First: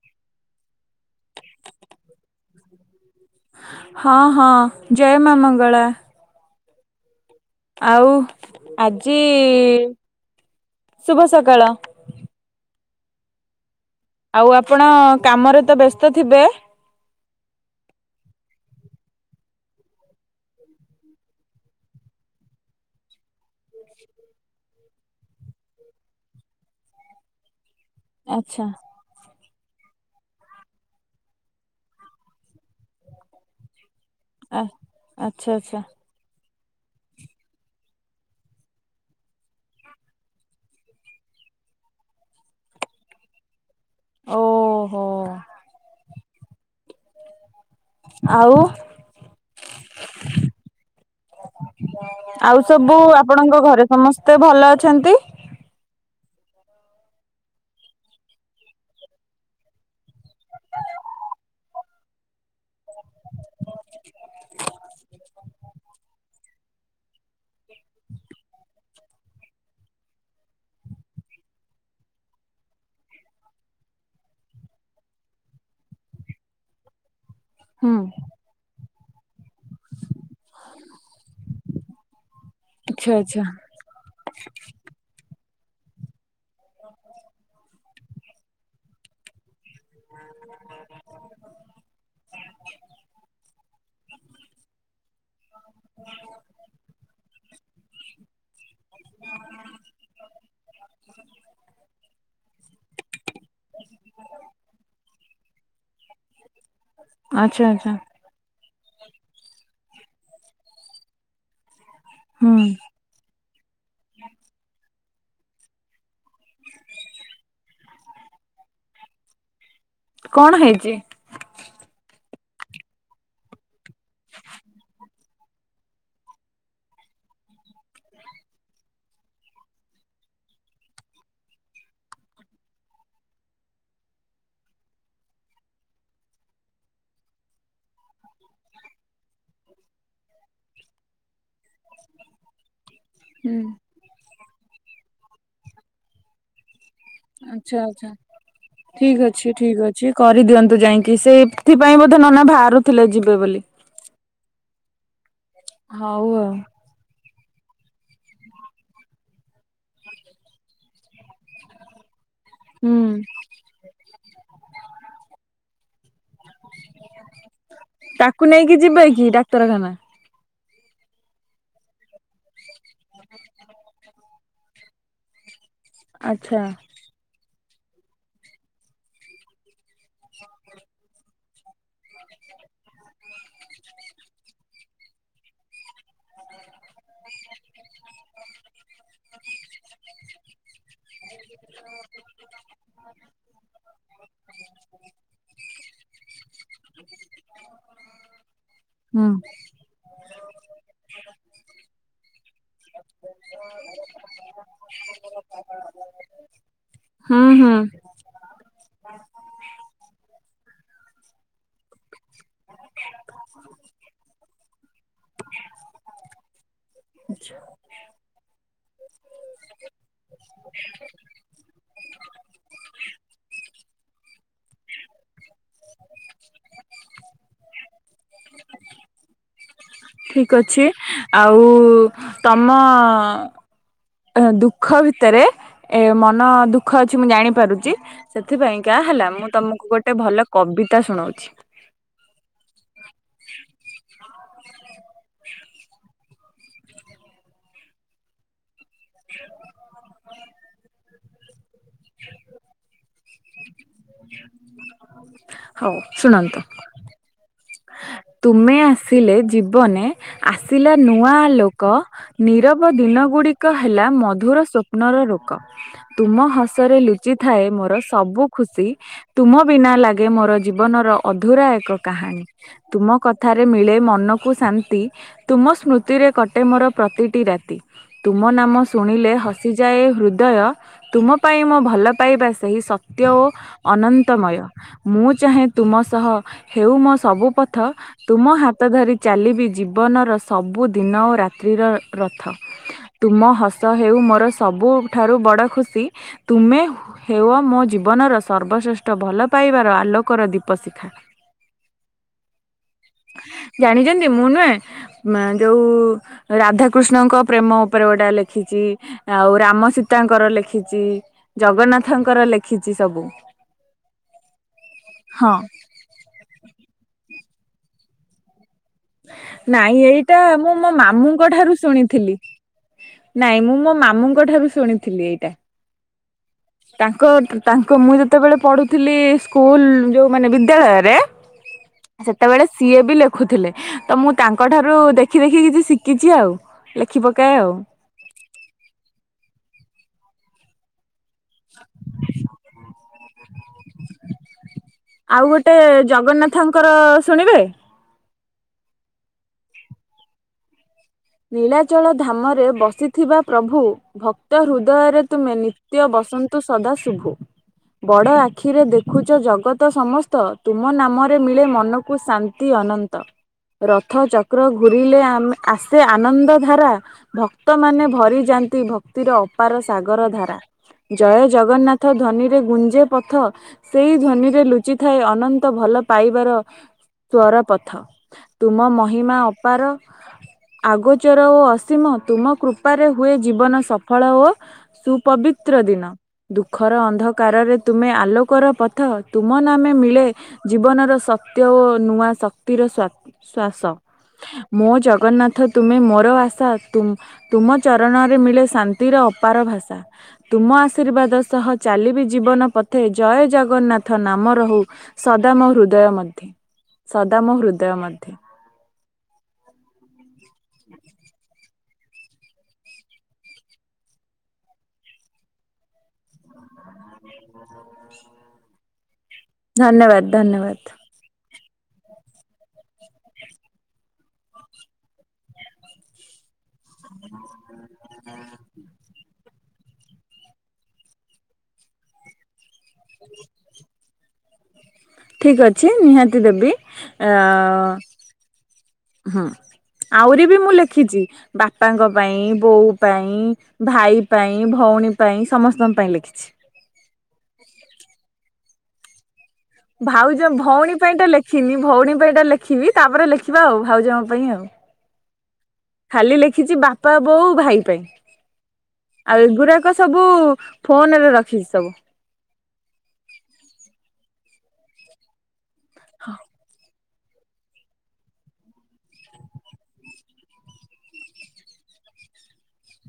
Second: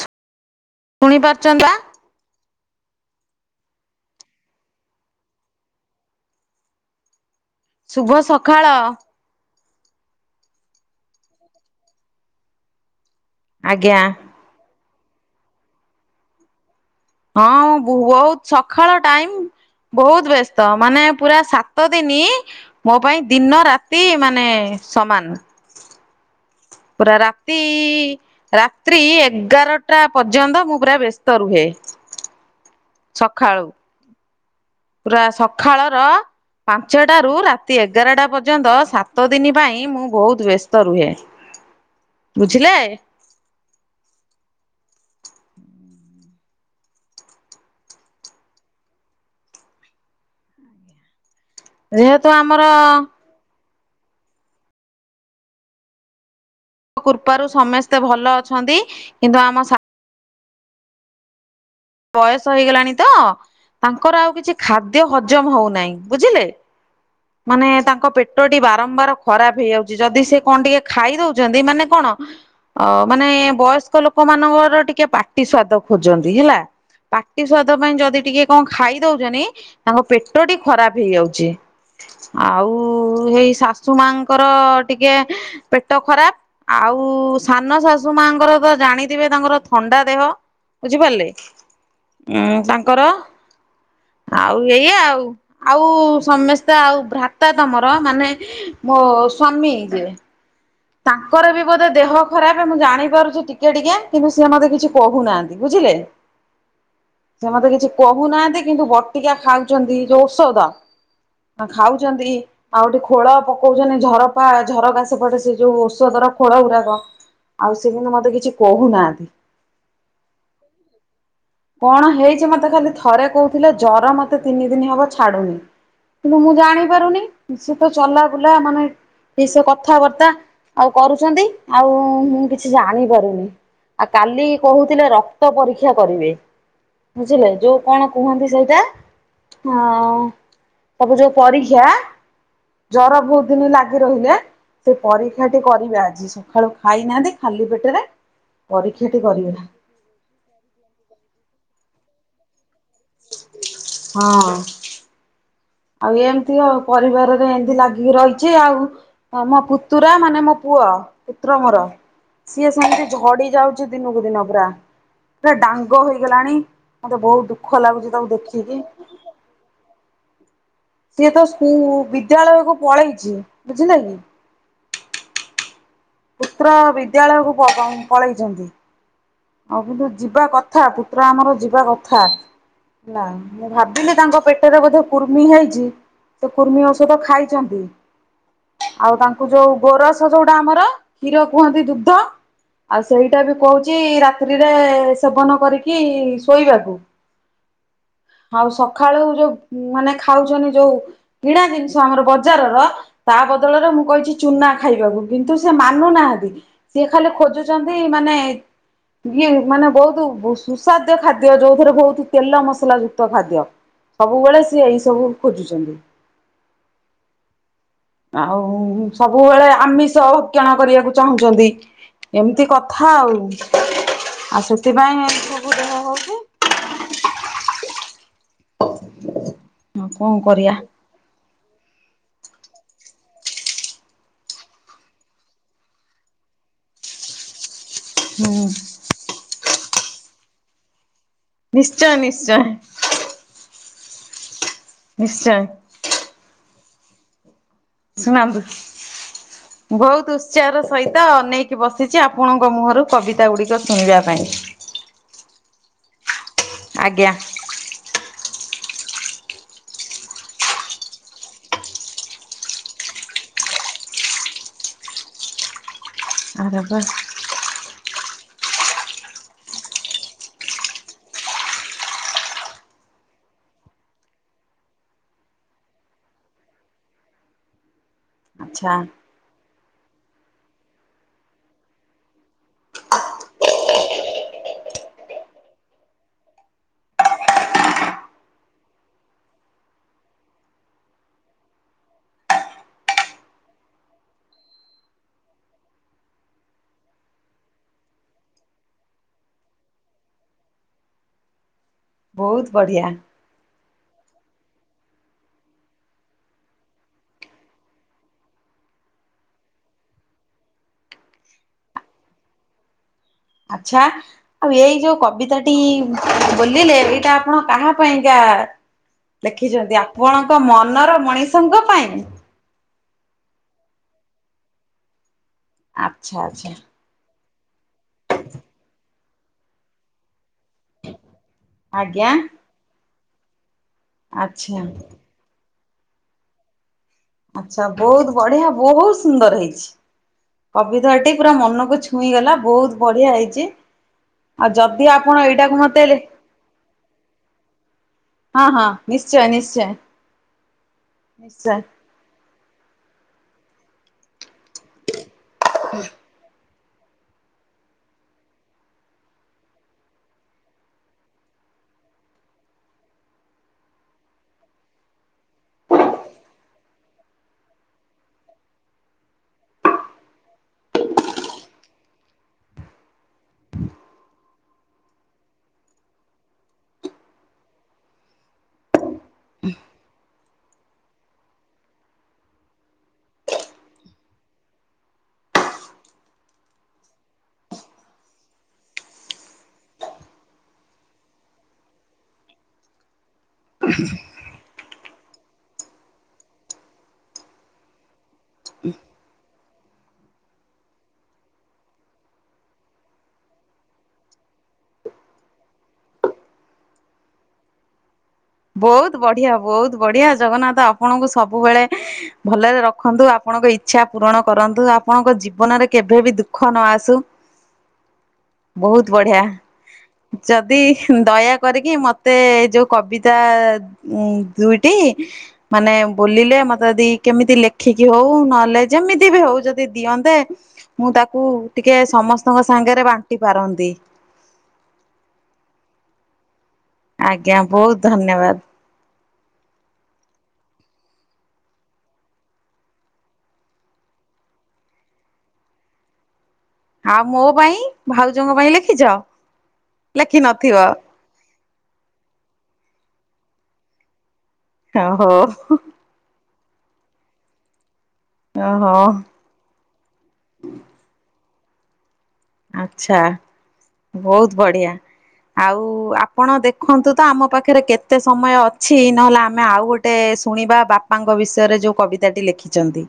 ଶୁ-ଶୁଣି ପାରୁଚ ବା ହଁ, ହଁ ଜୟ ମା ମଙ୍ଗଳା। ଆଉ ଶୁଭ ସକାଳ। ଆଜି ଶୁଭ ସକାଳ। ଆଜ୍ଞା। ଆଉ ଆପଣ କାମରେ ତ ବ୍ୟସ୍ତ ଥିବେ। ହଁ ମୁଁ ବୋ ବୋହୁତ ସକାଳ ଟାଇମ। ବୋହୁତ ବ୍ୟସ୍ତ ମାନେ ପୁରା ସାତ ଦିନି ମୋ ପାଇଁ ଦିନ ରାତି ମାନେ ସମାନ। ପୁରା ରାତି ରା ଆଚ୍ଛା ତ୍ରୀ ଏଗାରଟା ପର୍ଯ୍ୟନ୍ତ ମୁଁ ପୁରା ବ୍ୟସ୍ତ ରୁହେ। ସଖାଳୁ। ଆ ପୁରା ଆଚ୍ଛା ଆଚ୍ଛା ସଖାଳର ପାଞ୍ଚଟାରୁ ରାତି ଏଗାରଟା ପର୍ଯ୍ୟନ୍ତ ସାତ ଦିନି ପାଇଁ ମୁଁ ବୋହୁତ ବ୍ୟସ୍ତ ରୁହେ। ହ ବୁଝିଲେ। ଓହୋ। ଆଉ। ଯେହେତୁ ଆମର ଆଉ ସବୁ ଆପଣଙ୍କ ଘରେ ସମସ୍ତେ ଭଲ ଅଛନ୍ତି। କୃପାରୁ ସମସ୍ତେ ଭଲ ଅଛନ୍ତି କିନ୍ତୁ ଆମ ସ ବୟସ ହେଇଗଲାଣି ତ ତାଙ୍କର ଆଉ କିଛି ଖାଦ୍ୟ ହଜମ ହୋଉନାହିଁ ବୁଝିଲେ। ମାନେ ତାଙ୍କ ପେଟଟି ବାରମ୍ବାର ଖରାପ ହେଇଯାଉଚି ଯଦି ସେ କଣ ଟିକେ ଖାଇ ଦୋଉଚନ୍ତି ମାନେ କଣ ଅ ମାନେ ବୟସ୍କ ଲୋକ ମାନଙ୍କର ଟିକେ ପାଟି ସ୍ଵାଦ ଖୋଜନ୍ତି ହେଲା। ପାଟି ସ୍ୱାଦ ହୁଁ ପାଇଁ ଯଦି ଟିକେ କଣ ଖାଇ ଦୋଉଚନ୍ତି ତାଙ୍କ ପେଟଟି ଖରାପ ହେଇଯାଉଚି। ଆଉ ଆଚ୍ଛା ଆଚ୍ଛା ଏଇ ଶାଶୁ ମାଆଙ୍କର ଟିକେ ପେଟ ଖରାପ ଆଉ ସାନ ଶାଶୁ ମାାଙ୍କର ତ ଜାଣିଥିବେ ତାଙ୍କର ଥ ଥଣ୍ଡା ଦେହ ବୁଝିପାରଲେ ଉଁ ତାଙ୍କର ଆଉ ଏଇଆ ଆଉ ଆଉ ସମେସ୍ତେ ଆଉ ଭ୍ରାତା ତମର ମାନେ ମୋ ସ୍ଵାମୀ ଯିଏ ତାଙ୍କର ବି ବୋଧେ ଦେହ ଖରାପେ ମୁଁ ଜାଣି ପାରୁଚି ଟିକେ ଟିକେ କିନ୍ତୁ ସିଏ ମତେ କିଛି କୋହୁନାହାନ୍ତି ବୁଝିଲେ। ଆଚ୍ଛା ଆଚ୍ଛା। କୋହୁନାହାନ୍ତି କିନ୍ତୁ ବଟିକା ଖାଉଚନ୍ତି ଯୋଉ ଔଷଧ ଖାଉଚନ୍ତି ହୁଁ ଆଉ ଗୋଟେ ଖୋଳ ପକୋଉଚନ୍ତି ଝରପା ଝରକା ସେପଟେ ସେ ଯୋଉ ଔଷଧର ଖୋଳଗୁଡାକ ଆଉ ସେ କିନ୍ତୁ ମତେ କିଛି କୋହୁନାହାନ୍ତି। କଣ ହେଇଚି। କଣ ହେଇଚି ମତେ ଖାଲି ଥରେ କୋହୁଥୁଲେ ଜର ମତେ ତିନି ଦିନି ହବ ଛାଡୁନି। କିନ୍ତୁ ମୁଁ ଜାଣି ପାରୁନି ସେ ତ ଚଲା ବୁଲା ମାନେ କି ସେ କଥାବାର୍ତ୍ତା ଆଉ କରୁଚନ୍ତି ଆଉ ମୁଁ କିଛି ଜାଣି ପାରୁନି। ଆଉ କାଲି କୋହୁଥୁଲେ ରକ୍ତ ପରୀକ୍ଷା କରିବେ। ବୁଝିଲେ ଯୋଉ କଣ କୁହନ୍ତି ସେଇଟା ହଁ ସବୁ ଯୋଉ ପରୀକ୍ଷା ଜର ବୋହୁତ ହୁଁ ଦିନ ଲାଗିରହିଲା ସେ ପରୀକ୍ଷାଟି କରିବେ ଆଜି ସ ସଖାଳୁ ଖାଇନାହାନ୍ତି ଖାଲି ଆଚ୍ଛା ପେଟରେ ପରୀକ୍ଷାଟି କରିବା। ଯି କରିଦିଅନ୍ତୁ ଯାଇକି ସେଇଥିପାଇଁ ବୋଧେ ନନା ବାହାରୁଥିଲେ ଯିବେ ବୋଲି। ହଁଅଁ। ଆଉ ଏମିତି ଆଉ, ପରିବାରରେ ଏମିତି ଲାଗିକି ରହିଛି ଆଉ। ତମ ପୁତୁରା ମାନେ ମୋ ପୁଅ। ପୁତ୍ର ମୋର। ସିଏ ସେମିତି ହୁଁ ଝଡି ଯାଉଛି ଦିନକୁ ଦିନ ପୁରା। ପୁରା ଡାଙ୍ଗ ହେଇଗଲାଣି। ମତେ ବହୁତ ଦୁଃଖ ଲାଗୁଛି ତାକୁ ଦେଖିକି। ଉତ୍ତରାଖାନା। ସିଏ ତ ସ୍କୁ ବିଦ୍ୟାଳୟକୁ ପଳେଇଛି ବୁଝିଲ କି? ଆଚ୍ଛା ପୁତ୍ର ବିଦ୍ୟାଳୟକୁ ପଳେଇଛନ୍ତି। ଆଉ କିନ୍ତୁ ଯିବା କଥା। ପୁତ୍ର ଆମର ଯିବା କଥା। ନା, ମୁଁ ଭାବିଲି ତାଙ୍କ ପେଟରେ ବୋଧେ କୁର୍ମି ହେଇଛି, ସେ କୁର୍ମି ଔଷଧ ଖାଇଛନ୍ତି। ଆଉ ତାଙ୍କୁ ଯୋଉ ଗୋରସ ଯୋଉଟା ଆମର? କ୍ଷୀର କୁହନ୍ତି ଦୁଗ୍ଧ? ଆଉ ସେଇଟା ବି କହୁଛି ରା ତିରେ ସେବନ କରିକି ଶୋଇବାକୁ। ଆଉ ସକାଳୁ ହୁଁ ଯୋଉ ମାନେ ଖାଉଛନ୍ତି ଯୋଉ, କିଣା ଜିନିଷ ଆମର ବଜାରର ତା ବଦଳରେ ମୁଁ କହିଛି ଚୁନା ଖାଇବାକୁ। କିନ୍ତୁ ସେ ମାନୁନାହାନ୍ତି ସିଏ ଖାଲି ହୁଁ ହୁଁ ଖୋଜୁଛନ୍ତି? ଏ ମାନେ ଇଏ ମାନେ ବହୁତ ସୁସାଦ୍ୟ ଖାଦ୍ୟ, ଯୋଉଥିରେ ବହୁତ ତେଲ ମସଲା ଯୁକ୍ତ ଖାଦ୍ୟ। ସବୁବେଳେ ସିଏ ଏଇ ସବୁ ଖୋଜୁଛନ୍ତି। ଆଛା। ଆଉ ସବୁବେଳେ ଆମିଷ ହ କ୍ଷଣ କରିବାକୁ ଚାହୁଁଛନ୍ତି। ଏମିତି କଥା ଆଉ। ଆଉ ସେଥିପାଇଁ ସବୁ ଦେହ ହଉଛି [unintelligible] କଣ ଠିକ୍ କରିବା। ଅଛି। ଆଉ ତମ ଏ ଦୁଃଖ ଭିତରେ, ଏ ମନ ଦୁଃଖ ଅଛି? ମୁଁ ଜାଣିପାରୁଛି। ହୁଁ ସେଥିପାଇଁ କା ହେଲା। ମୁଁ ତମକୁ ଗୋଟେ ଭଲ କବିତା ଶୁଣଉଛି? ନିଶ୍ଚୟ ନିଶ୍ଚୟ। ନିଶ୍ଚୟ। ଶୁଣନ୍ତୁ? ବହୁତ ଚେୟାର ସହିତ ଅନେଇକି ବସିଛି, ଆପଣଙ୍କ ମୁହଁରୁ କବିତା ଗୁଡ଼ିକ ଶୁଣିବା ପାଇଁ। ହଉ ଶୁଣନ୍ତୁ? ଆଜ୍ଞା। ତୁମେ ଆସିଲେ ଜୀବନେ, ଆସିଲା ନୂଆ ଆଲୋକ। ନିରବ ଦିନ ଗୁଡିକ ହେଲା, ମଧୁର ସ୍ୱପ୍ନର ରୋକ। ତୁମ ଆରେ ହସରେ ବା ଲୁଚି ଥାଏ ମୋର ସବୁ ଖୁସି, ତୁମ ବିନା ଲାଗେ ମୋର ଜୀବନର ଅଧୁରା ଏକ କାହାଣୀ। ତୁମ କଥାରେ ମିଳେ ମନକୁ ଶାନ୍ତି। ତୁମ ସ୍ମୃତିରେ କଟେ ମୋର ପ୍ରତିଟି ରାତି। ତୁମ ନାମ ଆଚ୍ଛା ଶୁଣିଲେ ହସିଯାଏ ହୃଦୟ, ତୁମ ପାଇଁ ମୋ ଭଲ ପାଇବା ସେହି ସତ୍ୟ ଓ ଅନନ୍ତମୟ। ମୁଁ ଚାହେଁ ତୁମ ସହ ହେଉ ମୋ ସବୁ ପଥ। ତୁମ ହାତ ଧରି ଚାଲିବି ଜୀବନର ସବୁ ଦିନ ଓ ରାତ୍ରିର ରଥ। ତୁମ ହସ ହେଉ ମୋର ସବୁଠାରୁ ବଡ ଖୁସି, ତୁମେ ହେଅ ମୋ ଜୀବନର ସର୍ବଶ୍ରେଷ୍ଠ ଭଲ ପାଇବାର ଆଲୋକର ଦୀପ ଶିଖା। ବହୁତ ବଢ଼ିଆ। ଜାଣିଚନ୍ତି, ମୁଁ ନୁହେଁ, ଯୋଉ ରାଧାକୃଷ୍ଣଙ୍କ ପ୍ରେମ ଉପରେ ଗୋଟେ ଲେଖିଚି ଆଉ ରାମ ସୀତାଙ୍କର ଲେଖିଚି, ଜଗନ୍ନାଥଙ୍କର ଲେଖିଚି ସବୁ। ଆଛା, ଆଉ ଏଇ ଯୋଉ ହଁ କବିତାଟି ବୋଲିଲେ, ଏଇଟା ଆପଣ କାହା ପାଇଁକା ଲେଖିଛନ୍ତି ନାଇଁ ଏଇଟା ଆପଣଙ୍କ ମୁଁ ମୋ ମନର ମାମୁଁଙ୍କ ମଣିଷଙ୍କ ଠାରୁ ପାଇଁ? ଶୁଣିଥିଲି। ନାଇଁ ମୁଁ ମୋ ମାମୁଁଙ୍କଠାରୁ ଶୁଣିଥିଲି ଏଇଟା। ଆଛା ଆଛା। ତାଙ୍କ ତାଙ୍କ ମୁଁ ଯେତେବେଳେ ପଢୁଥିଲି ସ୍କୁଲ୍ ଯୋଉ ମାନେ ବିଦ୍ୟାଳୟରେ, ଆଜ୍ଞା ସେତେବେଳେ ସିଏ ବି ଲେଖୁଥିଲେ, ତ ମୁଁ ତାଙ୍କ ଆଚ୍ଛା ଠାରୁ ଦେ ଦେଖି ଦେଖି କିଛି ଶିଖିଚି ଆଉ, ଲେଖି ପକାଏ ଆଉ। ବହୁତ୍ ବଢିଆ, ବହୁତ ସୁନ୍ଦର ହେଇଚି। କବିତାଟି ପୁରା ମନକୁ ଛୁଇଁଗଲା, ବହୁତ୍ ବଢିଆ ହେଇଚି। ଆଉ ଯଦି ଆପଣ ଆଉ ଗୋଟେ ଏଇଟାକୁ ମତେଇଲେ ଜଗନ୍ନାଥଙ୍କର ଶୁଣିବେ ହଁ ହଁ, ନିଶ୍ଚୟ ନିଶ୍ଚୟ। ନିଶ୍ଚୟ ନୀଳାଚଳ ଧାମରେ ବସିଥିବା ପ୍ରଭୁ, ଭକ୍ତ ହୃଦୟରେ ତୁମେ ନିତ୍ୟ ବସନ୍ତୁ ସଦା ଶୁଭୁ। ବଡ଼ ଆଖିରେ ଦେଖୁଚ ଜଗତ ସମସ୍ତ, ତୁମ ନାମରେ ମିଳେ ମନକୁ ଶାନ୍ତ୍ ଅତି ଅନନ୍ତ, ରଥ ଚକ୍ର ଘୁରିଲେ ଆମେ ଆସ୍ ସେ ଆନନ୍ଦ ଧାରା, ଭକ୍ତମାନେ ଭରି ଯାନ୍ତି, ଭକ୍ତିର ଅପାର ସାଗର ଧାରା। ଜୟ ଜଗନ୍ନାଥ ଧ୍ୱନିରେ ଗୁଞ୍ଜେ ପଥ ସେଇ ଧ୍ୱନିରେ ଲୁଚି ଥାଏ ଅନନ୍ତ ଭଲ ପାଇବାର ସ୍ଵର ପଥ। ତୁମ ମହିମା ଅପାର ଆଗୋଚର ଓ ଅସୀମ, ତୁମ କୃପାରେ ହୁଏ ଜୀବନ ସଫଳ ଓ ସୁପବିତ୍ର ଦିନ ଦୁଃଖର ଅନ୍ଧକାରରେ ତୁମେ ଆଲୋକର ପଥ, ତୁମ ନାମେ ମିଳେ ଜୀବନର ସତ୍ୟ ଓ ନୂଆ ଶକ୍ତିର ସ୍ୱା ଶ୍ଵାସ, ମୋ ଜଗନ୍ନାଥ ତୁମେ ମୋର ଆଶା, ତୁମ୍ ତୁମ ଚରଣରେ ମିଳେ ଶାନ୍ତିର ଅପାର ଭାଷା। ତୁମ ଆଶୀର୍ବାଦ ସହ ଚାଲିବି ଜୀବନ ପଥେ, ଜୟ ଜଗନ୍ନାଥ ନାମ ରହୁ ସଦା ମୋ ହୃଦୟ ମଧ୍ୟେ, ସଦା ମୋ ହୃଦୟ ମଧ୍ୟେ ବହୁତ ବଢିଆ, ବହୁତ ବଢିଆ, ଜଗନ୍ନାଥ ଆପଣଙ୍କୁ ସବୁବେଳେ ଭଲରେ ରଖନ୍ତୁ, ଆପଣଙ୍କ ଇଛା ପୂରଣ କରନ୍ତୁ, ଆପଣଙ୍କ ଜୀବନରେ କେଭେ ବି ଦୁଃଖ ନ ଆସୁ। [unintelligible] ବହୁତ ବଢିଆ, ଧନ୍ୟବାଦ ଯଦି ଧନ୍ୟବାଦ। ଦୟା କରିକି, ମତେ ଯୋଉ କବି ତା ଉ ଦୁଇଟି, ମାନେ ବୋଲିଲେ, ମତେ ଯଦି କେମିତି ଲେଖିକି ହଉ, ନହେଲେ ଯେମିତି ବି ହଉ, ଯଦି ଯଦି ଦିଅନ୍ତେ, ମୁଁ ତାକୁ ଟିକେ ସମସ୍ତଙ୍କ ସାଙ୍ଗରେ ବାଣ୍ଟି ପାରନ୍ତି। ଠିକ୍ ଅଛି, ନିହାତି ଦେବି, ଅ ଆଜ୍ଞା ଅ ବହୁତ ଧନ୍ୟବାଦ। ହୁଁ। ଆହୁରି ବି ମୁଁ ଲେଖିଚି, ବାପାଙ୍କ ପାଇଁ, ବୋଉ ପାଇଁ ଭାଇ ପାଇଁ, ଭଉଣୀ ପାଇଁ, ସମସ୍ତଙ୍କ ପାଇଁ ଲେଖିଚି। ଆଉ ମୋ ପାଇଁ, ଭାଉଜଙ୍କ ପାଇଁ ଲେଖିଚ? ଭାଉଜ, ଭଉଣୀ ପାଇଁଟା ଲେଖିନି, ଭଉଣୀ ପାଇଁଟା ଲେଖିବି, ତାପରେ ଲେଖିବା ଆଉ, ଭାଉଜଙ୍କ ପାଇଁ ଆଉ ହ ହୋ ଖାଲି ଲେଖିଚି ବାପା, ବୋଉ, ଭାଇ ପାଇଁ। ଓହୋ। ଆଉ ଏଗୁଡ଼ାକ ସବୁ ଫୋନରେ ରଖିବି ସବୁ ଆଛାବହୁତ ବଢିଆ। ଆଉ ଆପଣ ଦେଖନ୍ତୁ ତ ଆମ ପାଖରେ କେ ତେ ସମୟ ଅଛି ନହେଲେ ଆମେ ଆଉ ଗୋଟେ ଶୁଣିବା ବାପାଙ୍କ ବିଷୟରେ ଯଉଁ କବିତାଟି ଲେଖିଚନ୍ତି।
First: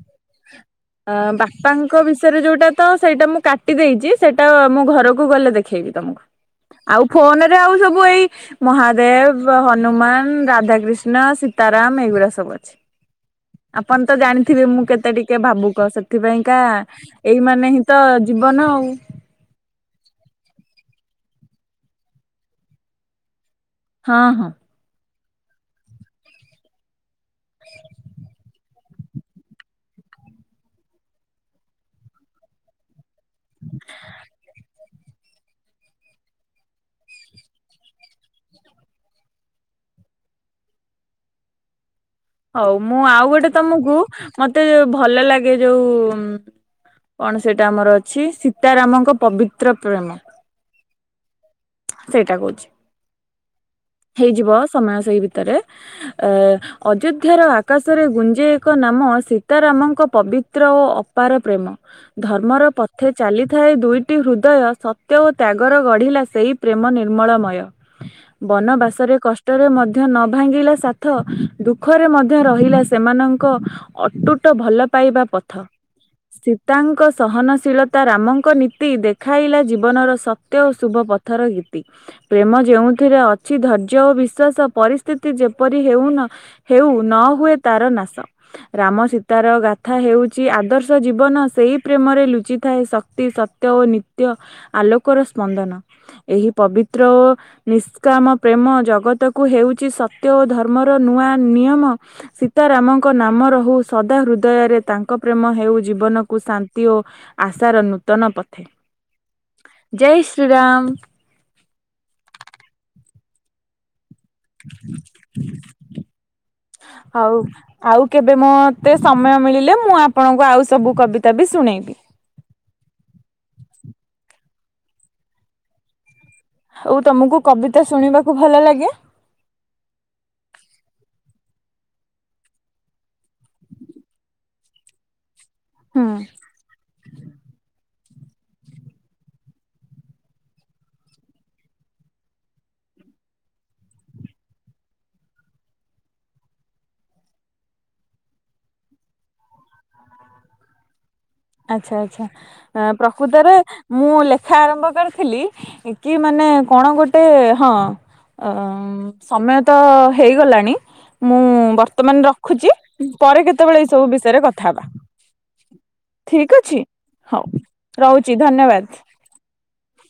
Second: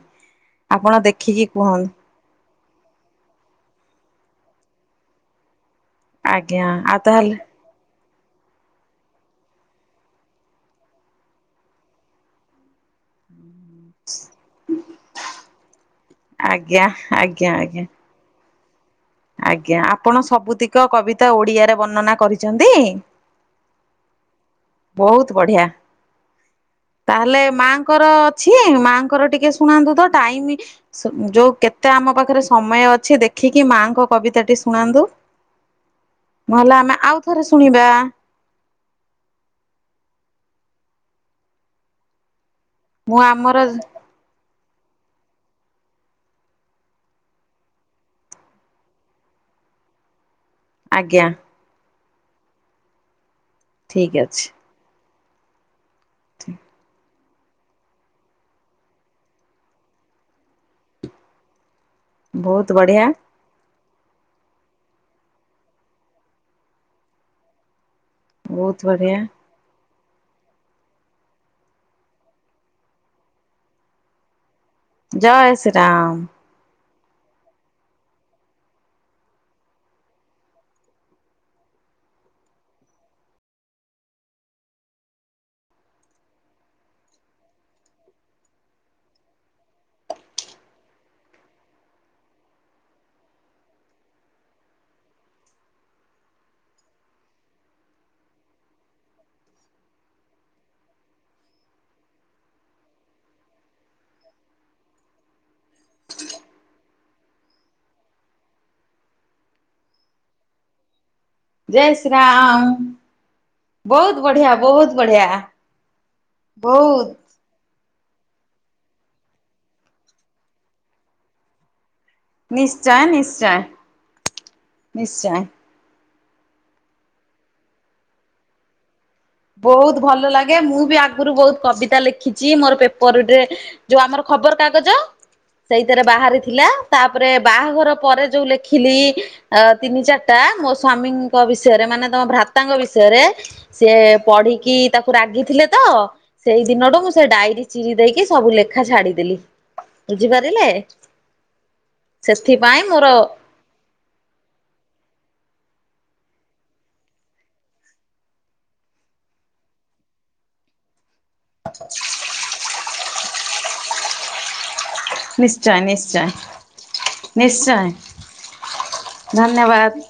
ଅ ବାପାଙ୍କ ବିଷୟରେ ଯୋଉଟା ତ ସେଇଟା ମୁଁ କାଟି ଦେଇଚି, ସେଇଟା ମୁଁ ଘରକୁ ଗଲେ ଦେ ଖେଇବି ତମକୁ, ଆଜ୍ଞା ଆଉ ତାହେଲେ ଫୋନ ରେ ଆଉ ସବୁ ଏଇ ମହାଦେବ, ହନୁମାନ, ରାଧା କୃିଷ୍ଣ, ସୀତାରାମ ଏଗୁଡା ସବୁ ଅଛି। ଆପଣ ତ ଜାଣିଥିବେ ମୁଁ କେତେ ଟିକେ ଭାବୁକ ସେଥିପାଇଁକା ଆଜ୍ଞା ଏଇ ଆଜ୍ଞା ମାନେ ଆଜ୍ଞା ହିଁ ତ ଜୀବନ ଆଉ ଆଜ୍ଞା, ଆପଣ ସବୁତିକ କବିତା ଓଡିଆରେ ବର୍ଣ୍ଣନା କରିଚନ୍ତି। ହଁ ହଁ। ବହୁତ ବଢିଆ ତାହେଲେ ମାଙ୍କର ଅଛି ମାଙ୍କର ଟିକେ ଶୁଣାନ୍ତୁ ତ ଟାଇମ ଯୋଉ କେତେ ଆମ ପାଖରେ ସମୟ ଅଛି ଦେଖିକି ମାଙ୍କ କବିତା ଟି ଶୁଣାନ୍ତୁ। ନହେଲେ ଆମେ ଆଉ ଥରେ ଶୁଣିବା। ହଉ ମୁଁ ଆଉ ଗୋଟେ ତମକୁ, ମତେ ଭଲ ଲାଗେ ଯୋଉ ସେଇଟା ଆମର ଅଛି। ସୀତାରାମଙ୍କ ପବିତ୍ର ପ୍ରେମ ଆଜ୍ଞା। ସେଇଟା କହୁଚି। ଠିକ୍ ହେଇଯିବ ଅଛି ସମୟ ସେଇ ଭିତରେ ଅ ଅଯୋଧ୍ୟାର ଆ ଆକାଶରେ ଗୁଞ୍ଜେଇ ଏକ ନାମ ସୀତାରାମଙ୍କ ପବିତ୍ର ଓ ଅପାର ପ୍ରେମ ଧର୍ମର ବହୁତ ବଢିଆ ପଥେ ଚାଲିଥାଏ ଦୁଇ ଦୁଇଟି ହୃଦୟ ସତ୍ୟ ଓ ତ୍ୟାଗର ଗଢ଼ିଲା ସେଇ ପ୍ରେମ ନିର୍ମଳମୟ ବହୁତ ବନବାସରେ ବଢିଆ କ - - ଷ୍ଟ ରେ ମଧ୍ୟ ନ ଭାଙ୍ଗିଲା ସାଥ ଦୁଃଖରେ ମଧ୍ୟ ରହିଲା ସେମାନଙ୍କ ଅଟୁଟ ଭଲ ପାଇବା ପଥ। ଜୟ ଶ୍ରୀ ରାମ। ତାଙ୍କ ସହନଶୀଳତା ରାମଙ୍କ ନୀତି ଦେଖାଇଲା ଜୀବନର ସତ୍ୟ ଓ ଶୁଭ ପଥର ଗୀତି। ପ୍ରେମ ଯେଉଁଥିରେ ଅଛି ଧୈର୍ଯ୍ୟ ଓ ବିଶ୍ୱାସ ପରିସ୍ଥିତି ଯେପରି ହେଉନ - - ହେଉ ନ ହୁଏ ତାର ନାଶ। ରାମ ସୀତାର ଗାଥା ହେଉଚି ଆଦର୍ଶ ଜୀବନ ସେଇ ପ୍ରେମରେ ଲୁଚିଥାଏ। ଶ - - କ୍ତି ସତ୍ୟ ଓ ନିତ୍ୟ ଆଲୋକର ସ୍ପନ୍ଦନ ଏହି ପବିତ୍ର ଓ କାମ ପ୍ରେମ ଜଗତକୁ ହେଉଛି ସତ୍ୟ ଓ ଧର୍ମର ନୂଆ ନିୟମ ସୀତାରାମଙ୍କ ନାମ ରହୁ ସଦା ହୃଦୟରେ ତାଙ୍କ ପ୍ରେମ ହେଉ ଜୀବନକୁ ଶାନ୍ତି ଓ - - ଆଶାର ନୂତନ ପଥେ, ଜୟ ଶ୍ରୀରାମ। ଜୟ ଶ୍ରୀ ରାମ। ବହୁତ ବଢିଆ, ବହୁତ ବଢିଆ, ବହୁତ୍। ହଉ। ଆଉ କେବେ ମୋତେ ସମୟ ମିଳିଲେ ମୁଁ ଆପଣଙ୍କୁ ଆଉ ସବୁ କବିତା ବି ଶୁଣେଇବି। ନିଶ୍ଚୟ, ନିଶ୍ଚୟ, ନିଶ୍ଚୟ। ହଉ ତମକୁ କବିତା ଶୁଣିବାକୁ ଭଲ ଲାଗେ। ବହୁତ ଭଲ ଲାଗେ, ମୁଁ ବି ଆଗରୁ ବହୁତ କବିତା ଲେଖିଛି ମୋର ପେପରରେ ଯୋଉ ଆମର ଖବର କାଗଜ। ସେଇଥିରେ ହୁଁ ବାହାରେ। ଥିଲା ତାପରେ ବାହାଘର ପରେ ଯୋଉ ଲେଖିଲି - - ଅ ତିନି ଚାର୍ଟା ମୋ ସ୍ଵାମୀଙ୍କ ବିଷୟରେ ମାନେ ତମ ଭ୍ରାତାଙ୍କ ବିଷୟରେ ସିଏ ପଢିକି ତାକୁ ରାଗିଥିଲେ ତ ସେଇ ଦିନଠୁ ମୁଁ ସେ ଡାଇରୀ ଚିରି ଦେଇକି ସବୁ ଲେଖା ଛାଡିଦେଲି। ବୁଝିପାରିଲେ? ଆଚ୍ଛା ଆଚ୍ଛା ସେଥିପାଇଁ ଆଁ ମୋର ପ୍ରକୃତରେ ମୁଁ ଲେଖା ଆରମ୍ଭ କରିଥିଲି କି ମାନେ କଣ ଗୋଟେ ହଁ। ଅ ସମୟ ତ ହେଇଗଲାଣି। ମୁଁ ବର୍ତ୍ତମାନ୍ ରଖୁଛି ପରେ କେତେବେଳେ ଏଇ ସବୁ ବିଷୟରେ କଥା ହେବା। ନିଶ୍ଚୟେ ନି ଠିକ୍ ଅଛି ହଉ ରହୁଛି ଧନ୍ୟବାଦ୍। ଧନ୍ୟବାଦ୍।